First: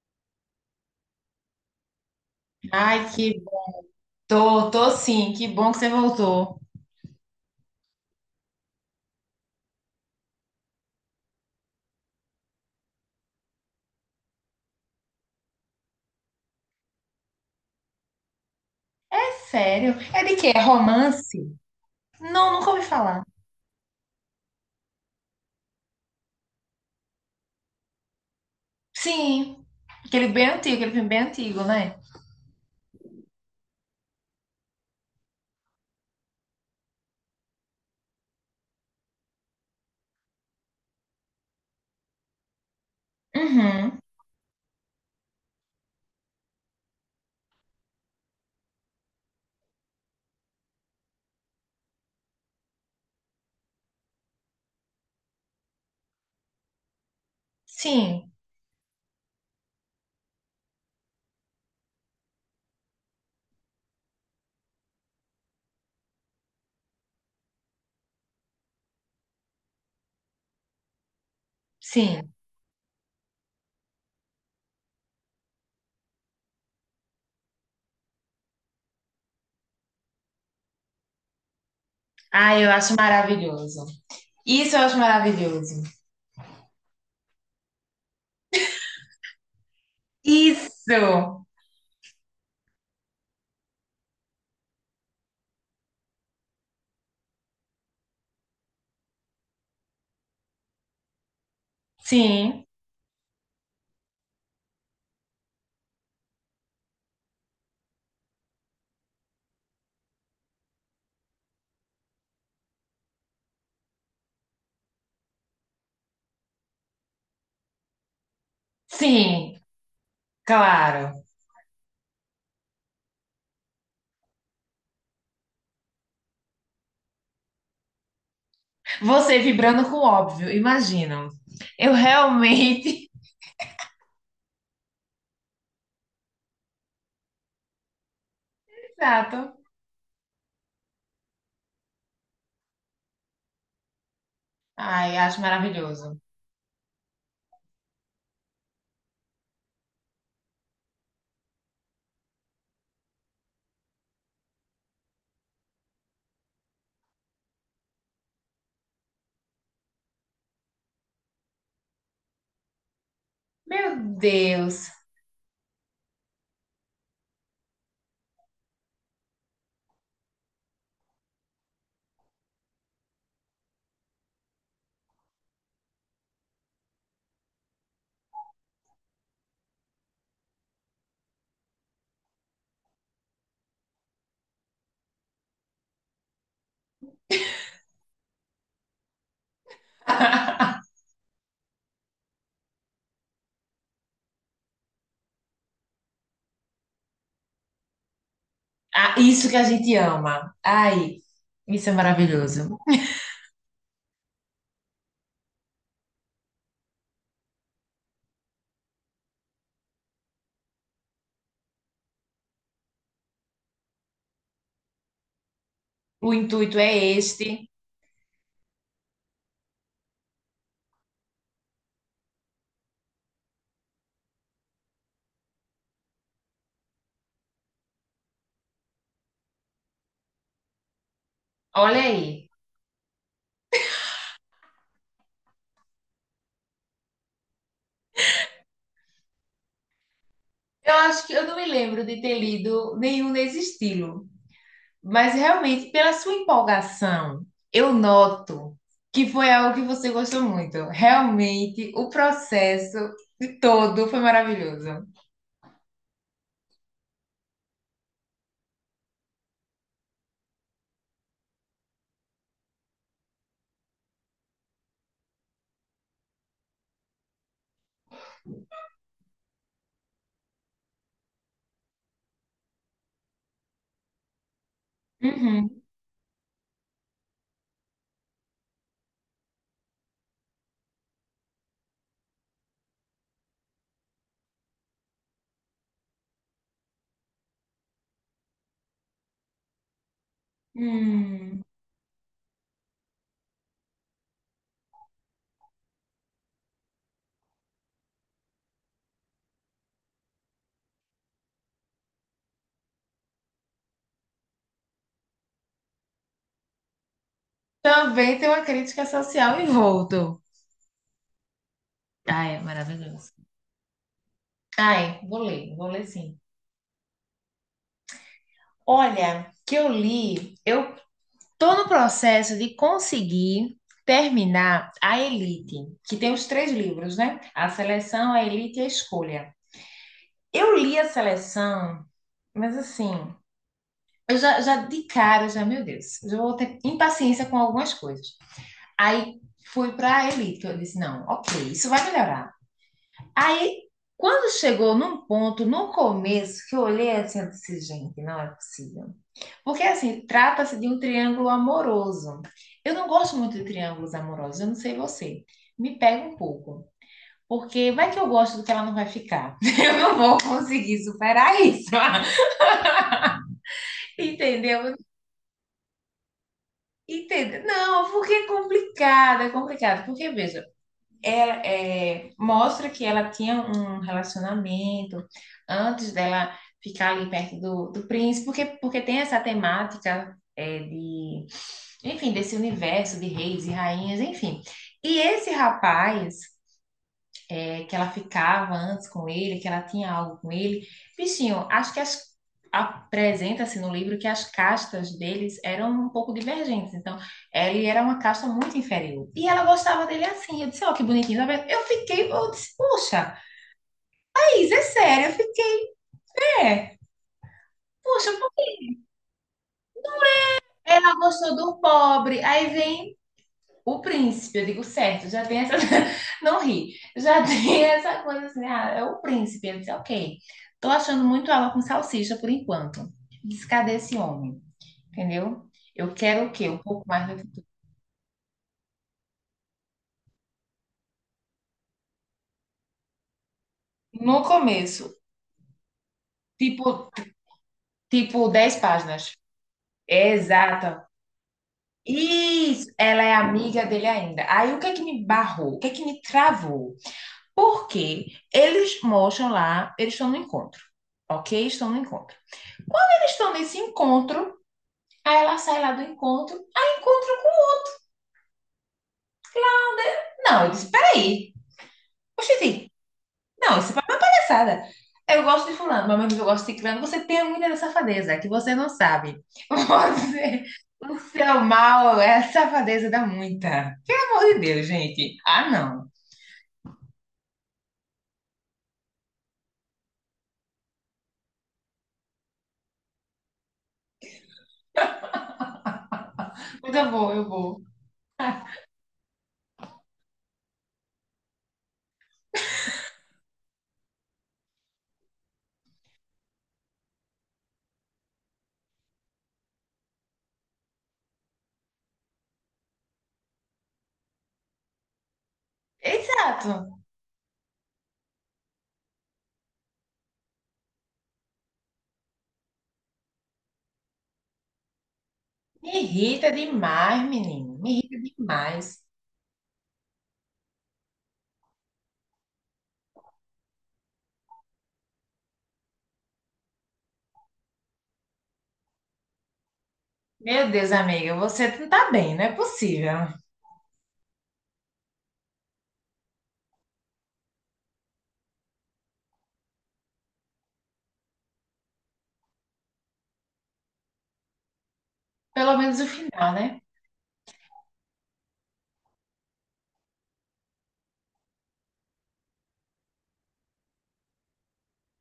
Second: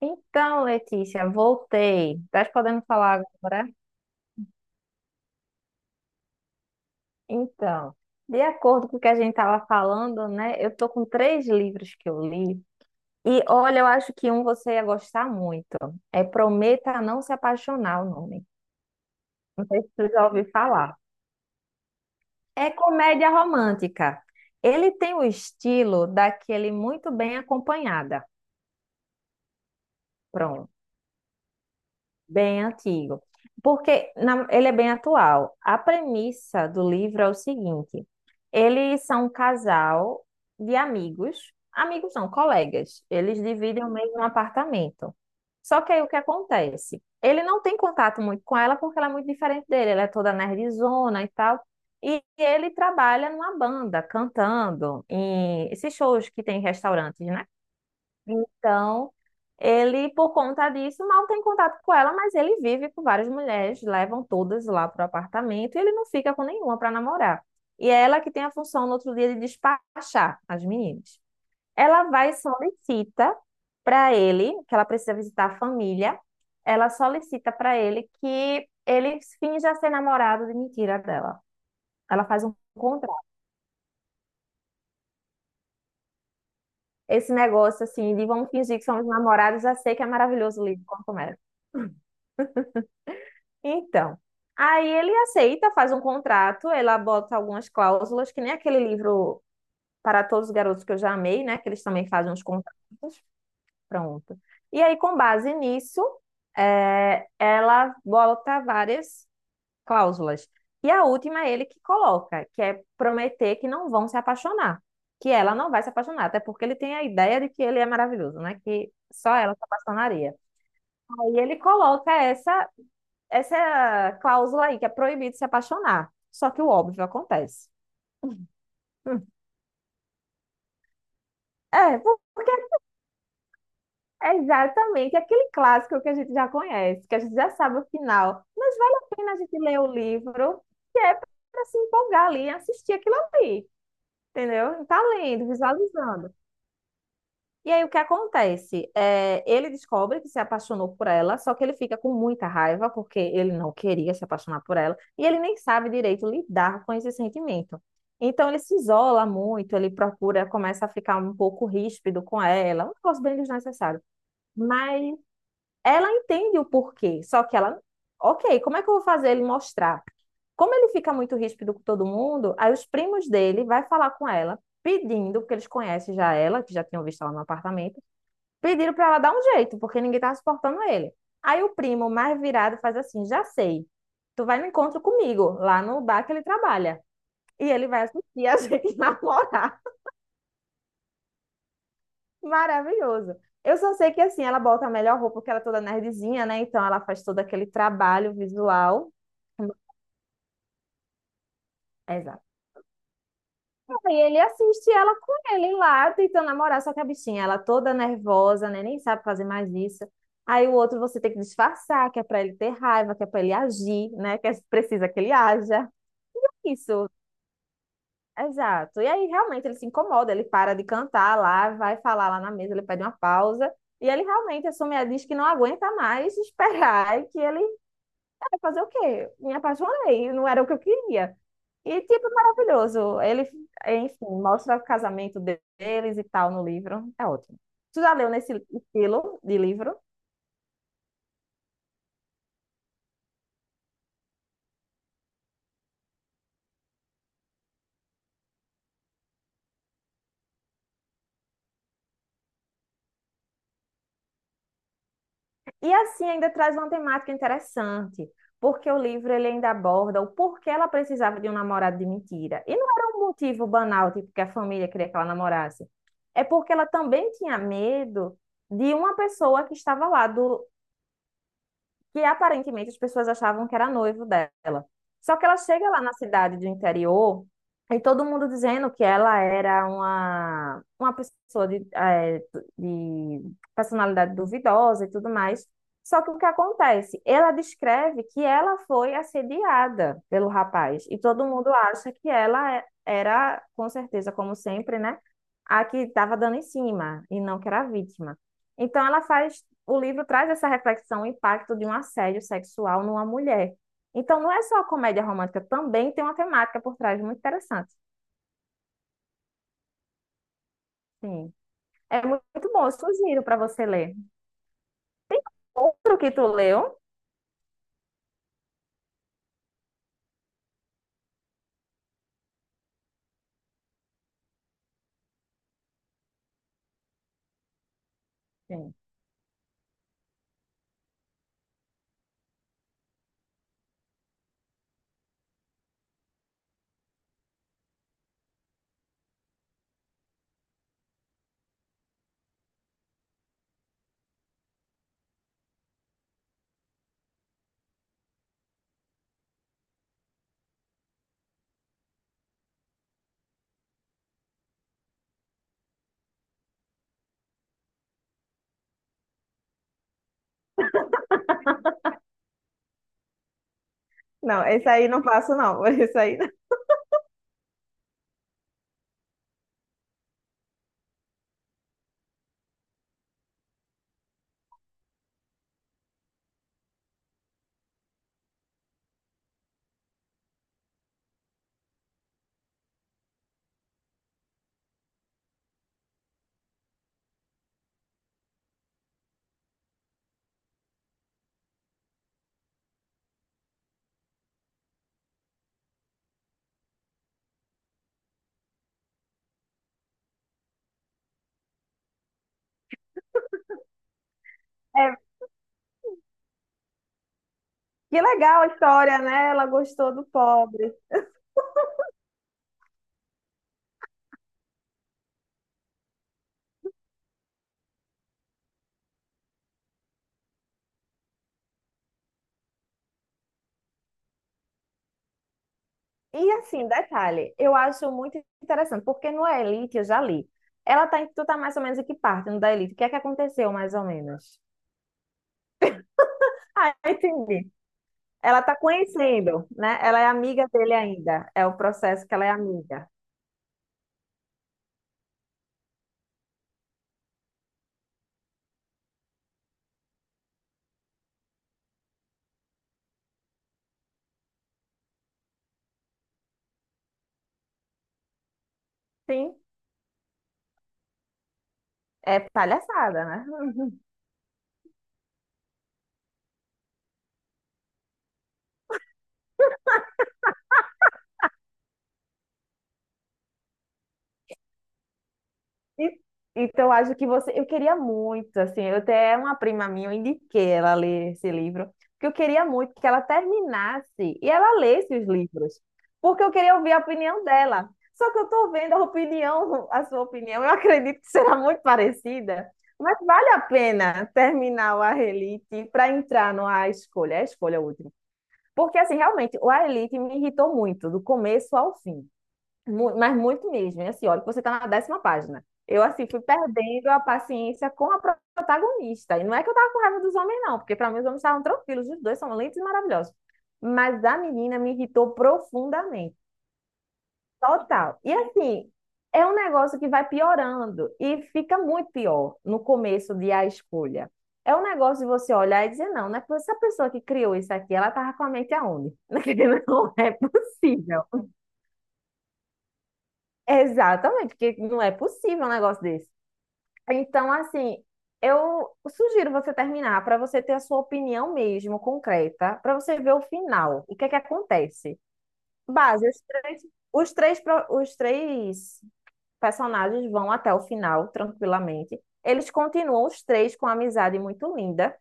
Então, Letícia, voltei. Tá podendo Ai, falar que agora? tô sim, que bom que você voltou. Então, de acordo com o que a gente estava falando, né? Eu tô com 3 livros que eu li. E olha, eu acho que um você ia gostar muito. É Prometa Não Se Apaixonar, o nome. É Não sei se sério? você É já de ouviu quê? É falar. romance? Não, nunca É ouvi falar. comédia romântica. Ele tem o estilo daquele muito bem acompanhada. Sim, aquele bem Pronto. antigo, aquele filme bem antigo, né? Bem antigo. Porque ele é bem atual. A premissa do livro é o seguinte: eles são um casal de amigos, amigos não, colegas. Eles dividem o Uhum. mesmo apartamento. Só que aí o que acontece? Ele não tem contato muito com ela porque ela é muito diferente dele. Ela é toda nerdzona e tal. E ele trabalha numa banda, cantando em esses shows que tem em restaurantes, né? Sim, Então, ele, por conta disso, mal tem contato com ela, mas ele vive com várias mulheres, levam todas lá para o apartamento e ele não fica com nenhuma para namorar. E é ela que tem a função no outro dia de despachar as meninas. Ela vai sim. e solicita para ele, que ela precisa visitar a família, ela solicita para ele que ele finja ser namorado de mentira dela. Ela faz um Ai, eu acho contrato. maravilhoso. Isso eu acho maravilhoso. Esse negócio assim de vamos fingir que somos namorados, já sei que é maravilhoso o livro quando começa. Isso! Então, aí ele aceita, faz um contrato, ela bota algumas cláusulas, que nem aquele livro Para Todos os Garotos que eu já amei, né? Que eles também fazem uns Sim, contratos. Pronto. E aí, com base nisso, ela bota várias cláusulas. E a última é ele que coloca, que é prometer que não vão se apaixonar. Que ela não vai se apaixonar, até porque ele tem a ideia de que ele é maravilhoso, né? Que só ela sim, se apaixonaria. claro. Aí ele coloca essa cláusula aí, que é proibido se apaixonar. Só que o óbvio acontece. Hum. Você vibrando com o óbvio, imagina. Eu É, porque realmente. é exatamente aquele clássico que a gente já conhece, que a gente já sabe o final. Mas vale a pena a Exato. gente ler o livro, que é para se empolgar ali e assistir aquilo ali, entendeu? E tá Ai, acho lendo, maravilhoso. visualizando. E aí o que acontece? Ele descobre que se apaixonou por ela, só que ele fica com muita raiva porque ele não queria se apaixonar por ela e ele nem sabe direito lidar com esse sentimento. Então ele se isola muito, ele procura, começa a ficar um pouco ríspido com ela, um negócio bem Meu desnecessário. Deus. Mas ela entende o porquê, só que ela, ok, como é que eu vou fazer ele mostrar? Como ele fica muito ríspido com todo mundo, aí os primos dele vai falar com ela, pedindo, porque eles conhecem já ela, que já tinham visto ela no apartamento. Pediram para ela dar um jeito, porque ninguém tava suportando ele. Aí o primo, mais virado, faz assim: já sei, tu vai no encontro comigo, lá no bar que ele trabalha. E ele vai assistir a gente namorar. Maravilhoso. Eu só sei que assim, ela bota a melhor roupa, porque ela é toda nerdzinha, né? Então ela faz todo aquele trabalho visual. Ah, isso que a gente ama. Ai, isso é Exato. maravilhoso. E ele assiste ela com ele lá, tentando namorar, só que a bichinha, ela toda nervosa, né? Nem sabe fazer mais isso. Aí o outro você tem que disfarçar, que é pra ele ter raiva, que é pra ele agir, né? Que é precisa que ele haja. O intuito é Isso, este. exato. E aí realmente ele se incomoda, ele para de cantar lá, vai falar lá na mesa, ele pede uma pausa. E ele realmente assume, diz que não aguenta mais esperar e que ele vai fazer o quê? Me apaixonei, não era o que eu queria. Olha E, tipo, aí. maravilhoso. Ele, enfim, mostra o casamento deles e tal no livro. É ótimo. Tu já leu nesse estilo de livro? Eu acho que eu não me lembro de ter lido nenhum nesse estilo, mas realmente, pela sua empolgação, eu noto que foi algo que você gostou muito. Realmente, o processo de todo foi maravilhoso. E, assim, ainda traz uma temática interessante, porque o livro ele ainda aborda o porquê ela precisava de um namorado de mentira. E não era um motivo banal, tipo, que a família queria que ela namorasse. É porque ela também tinha medo de uma pessoa que estava lá do, que aparentemente as pessoas achavam que era noivo dela. Só que ela Uhum. chega lá na cidade do interior e todo mundo dizendo que ela era uma pessoa de, de personalidade duvidosa e tudo mais. Só que o que acontece? Ela descreve que ela foi assediada pelo rapaz e todo Hum. mundo acha que ela era, com certeza, como sempre, né? A que estava dando em cima e não que era a vítima. Então ela faz o livro traz essa reflexão, o impacto de um assédio sexual numa mulher. Então, não é só a comédia romântica, também tem uma temática por trás muito interessante. Também tem uma crítica social envolto. Sim. É muito Ai, é bom, eu maravilhoso. sugiro para você ler. Ai, vou ler Outro que sim. tu leu? Olha, que eu li, eu tô no processo de conseguir terminar A Elite, que tem os três livros, né? A Seleção, A Elite e a Sim. Escolha. Eu li a Seleção, mas assim, eu já, já de cara, eu já, meu Deus, já vou ter impaciência com algumas coisas. Aí fui para A Elite, que eu disse, não, ok, isso vai melhorar. Aí, quando chegou num ponto, no começo, que eu olhei assim, eu disse, gente, não é possível. Porque, assim, trata-se de um triângulo amoroso. Eu não gosto muito de triângulos amorosos, eu não sei você. Me pega um pouco. Porque vai que eu gosto do que ela não vai ficar. Eu não vou conseguir superar isso. Não, esse Entendeu? aí não passo, não. Esse aí não. Entendeu? Não, porque é complicado, é complicado. Porque, veja, ela é, mostra que ela tinha um relacionamento antes dela ficar ali perto do príncipe, porque, porque tem essa temática é, de enfim, desse universo de reis e rainhas, enfim. E esse rapaz, é, que ela ficava antes com ele, que ela tinha algo com ele, bichinho, acho que apresenta-se no livro que as castas deles eram um pouco divergentes. Então, ele era uma casta muito inferior. E ela gostava dele assim. Eu disse, ó, oh, que bonitinho. Sabe? Eu fiquei, eu disse, puxa, Thaís, é É, sério, eu fiquei, é. que Puxa, legal a história, né? Ela gostou do pobre. ela gostou do pobre, aí vem o príncipe, eu digo certo, já tem essa. Não ri, já tem essa coisa assim, ah, é o príncipe. Ele disse, ok, tô achando muito água com salsicha por enquanto. Disse, cadê esse homem? Entendeu? Eu quero E o quê? Um assim, pouco mais. detalhe, eu acho muito interessante, porque no Elite eu já li. Tu tá mais ou menos em que parte no da Elite? O que é que aconteceu, mais ou No menos? começo, Ah, tipo, entendi. tipo Ela 10 está páginas. conhecendo, né? Ela é amiga dele Exata. ainda. É o processo que ela é Isso, amiga. ela é amiga dele ainda. Aí o que é que me barrou? O que é que me travou? Porque eles mostram lá, eles estão no encontro, ok? Estão no encontro. Eles estão nesse encontro, aí ela sai lá do encontro. Aí encontro Sim, com. Não, eu disse, peraí. é Oxente, palhaçada, né? não, isso é uma palhaçada. Eu gosto de fulano, mas mesmo que eu gosto de ciclano. Você tem muita safadeza, que você não sabe. Você, o seu mal é a safadeza da muita. Pelo amor de Deus, gente. Ah, não. E- Então, acho que você. Eu queria muito, assim. Eu até uma prima minha, eu indiquei ela ler esse livro, porque eu queria muito que ela terminasse e ela lesse os livros, porque eu queria ouvir Mas a eu vou, opinião eu vou. dela. Só que eu Ah, tô vendo a opinião, a sua opinião, eu acredito que será muito parecida, mas vale a pena terminar o A Relite para entrar no A Escolha, é a escolha última. Porque, assim, realmente, o A Elite me irritou muito, do começo ao fim. Mas muito mesmo. E, assim, olha, que você está na décima página. Eu, assim, fui exato. perdendo a paciência com a protagonista. E não é que eu tava com raiva dos homens, não, porque para mim os homens estavam tranquilos, os dois são lindos e maravilhosos. Mas a menina me irritou Me profundamente. irrita demais, menino. Me irrita Total. E assim, demais. é um negócio que vai piorando e fica muito pior no começo de a escolha. É um negócio de você olhar e dizer, não, não é possível, essa pessoa que criou isso aqui, ela tava com a mente aonde? Não é Meu Deus, possível. amiga, você não tá bem, não é possível. Exatamente, porque não é possível um negócio desse. Então, assim, eu sugiro você terminar para você ter a sua opinião mesmo, concreta, para você ver o final, o que é que acontece. Pelo menos o Base, os final, né? três, os três, pro- os três personagens vão até o final tranquilamente. Eles continuam os três com uma amizade muito linda,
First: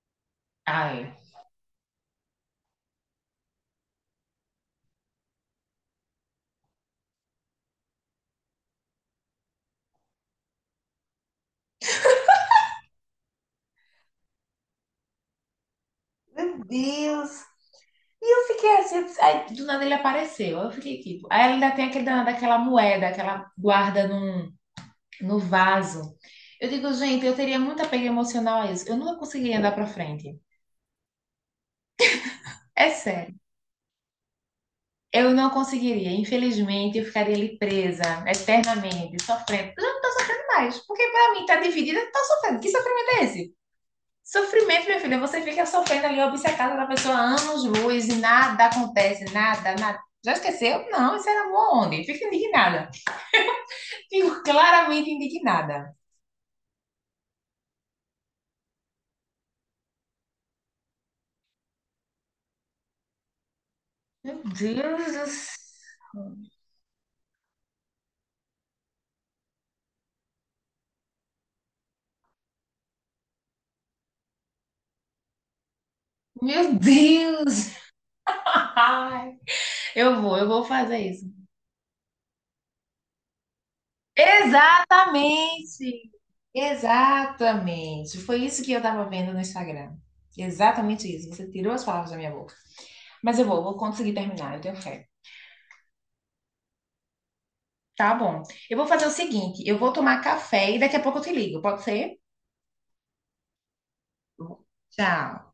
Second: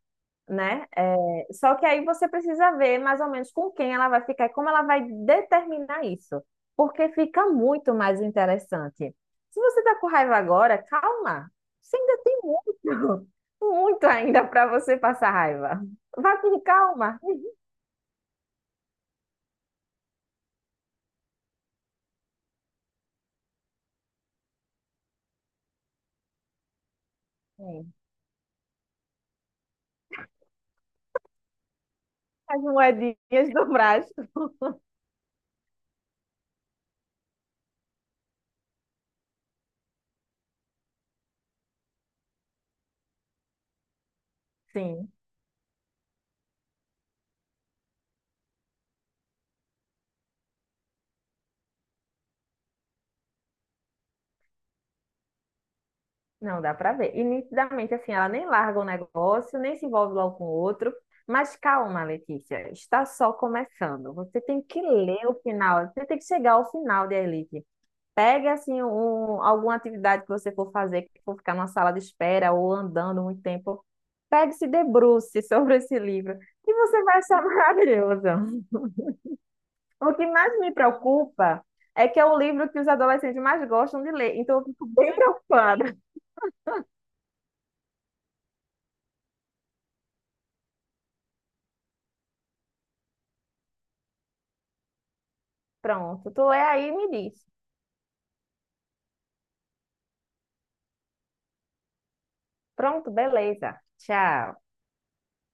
né? Ai. É, só que aí você precisa ver mais ou menos com quem ela vai ficar e como ela vai determinar isso, porque fica muito mais interessante. Se você tá com raiva agora, calma, você ainda tem muito, muito ainda para você passar raiva. Vai com Meu calma. Deus. E eu fiquei assim, aí do nada ele apareceu. Eu fiquei tipo. Aí ela ainda tem aquele danado, aquela moeda aquela guarda num, no vaso. Eu digo, gente, eu teria muito apego emocional a isso. Eu nunca conseguiria andar pra frente. As É sério. moedinhas do braço. Eu não conseguiria. Infelizmente, eu ficaria ali presa eternamente, sofrendo. Eu já não tô sofrendo mais. Porque pra mim, tá dividida, tá sofrendo. Que sofrimento é esse? Sofrimento, minha Sim. filha, você fica sofrendo ali, obcecada da pessoa há anos-luz e nada acontece, nada, nada. Já esqueceu? Não, isso era amor onde? Fica indignada. Fico claramente indignada. Não, dá pra ver. E nitidamente, assim, ela nem larga o negócio, nem se envolve logo com o outro. Mas calma, Letícia, está só começando. Meu Você tem que Deus ler do o final, você tem que céu. chegar ao final de Elite. Pegue, assim, um, alguma atividade que você for fazer, que for ficar numa sala de espera ou andando muito tempo. Pegue, e se debruce sobre esse livro, que Meu você vai achar Deus! maravilhoso. Ai, O eu que vou, eu mais vou me fazer isso. preocupa é que é o livro que os adolescentes mais gostam de ler, então eu fico bem preocupada. Exatamente! Exatamente! Foi isso que eu tava vendo no Instagram. Exatamente isso. Você tirou as palavras da minha boca. Mas eu vou, vou conseguir terminar, eu tenho fé. Pronto, tu lê aí e me diz. Tá bom. Eu vou fazer o seguinte: eu vou tomar café e daqui a pouco eu te ligo, pode ser? Pronto, beleza. Tchau. Tchau.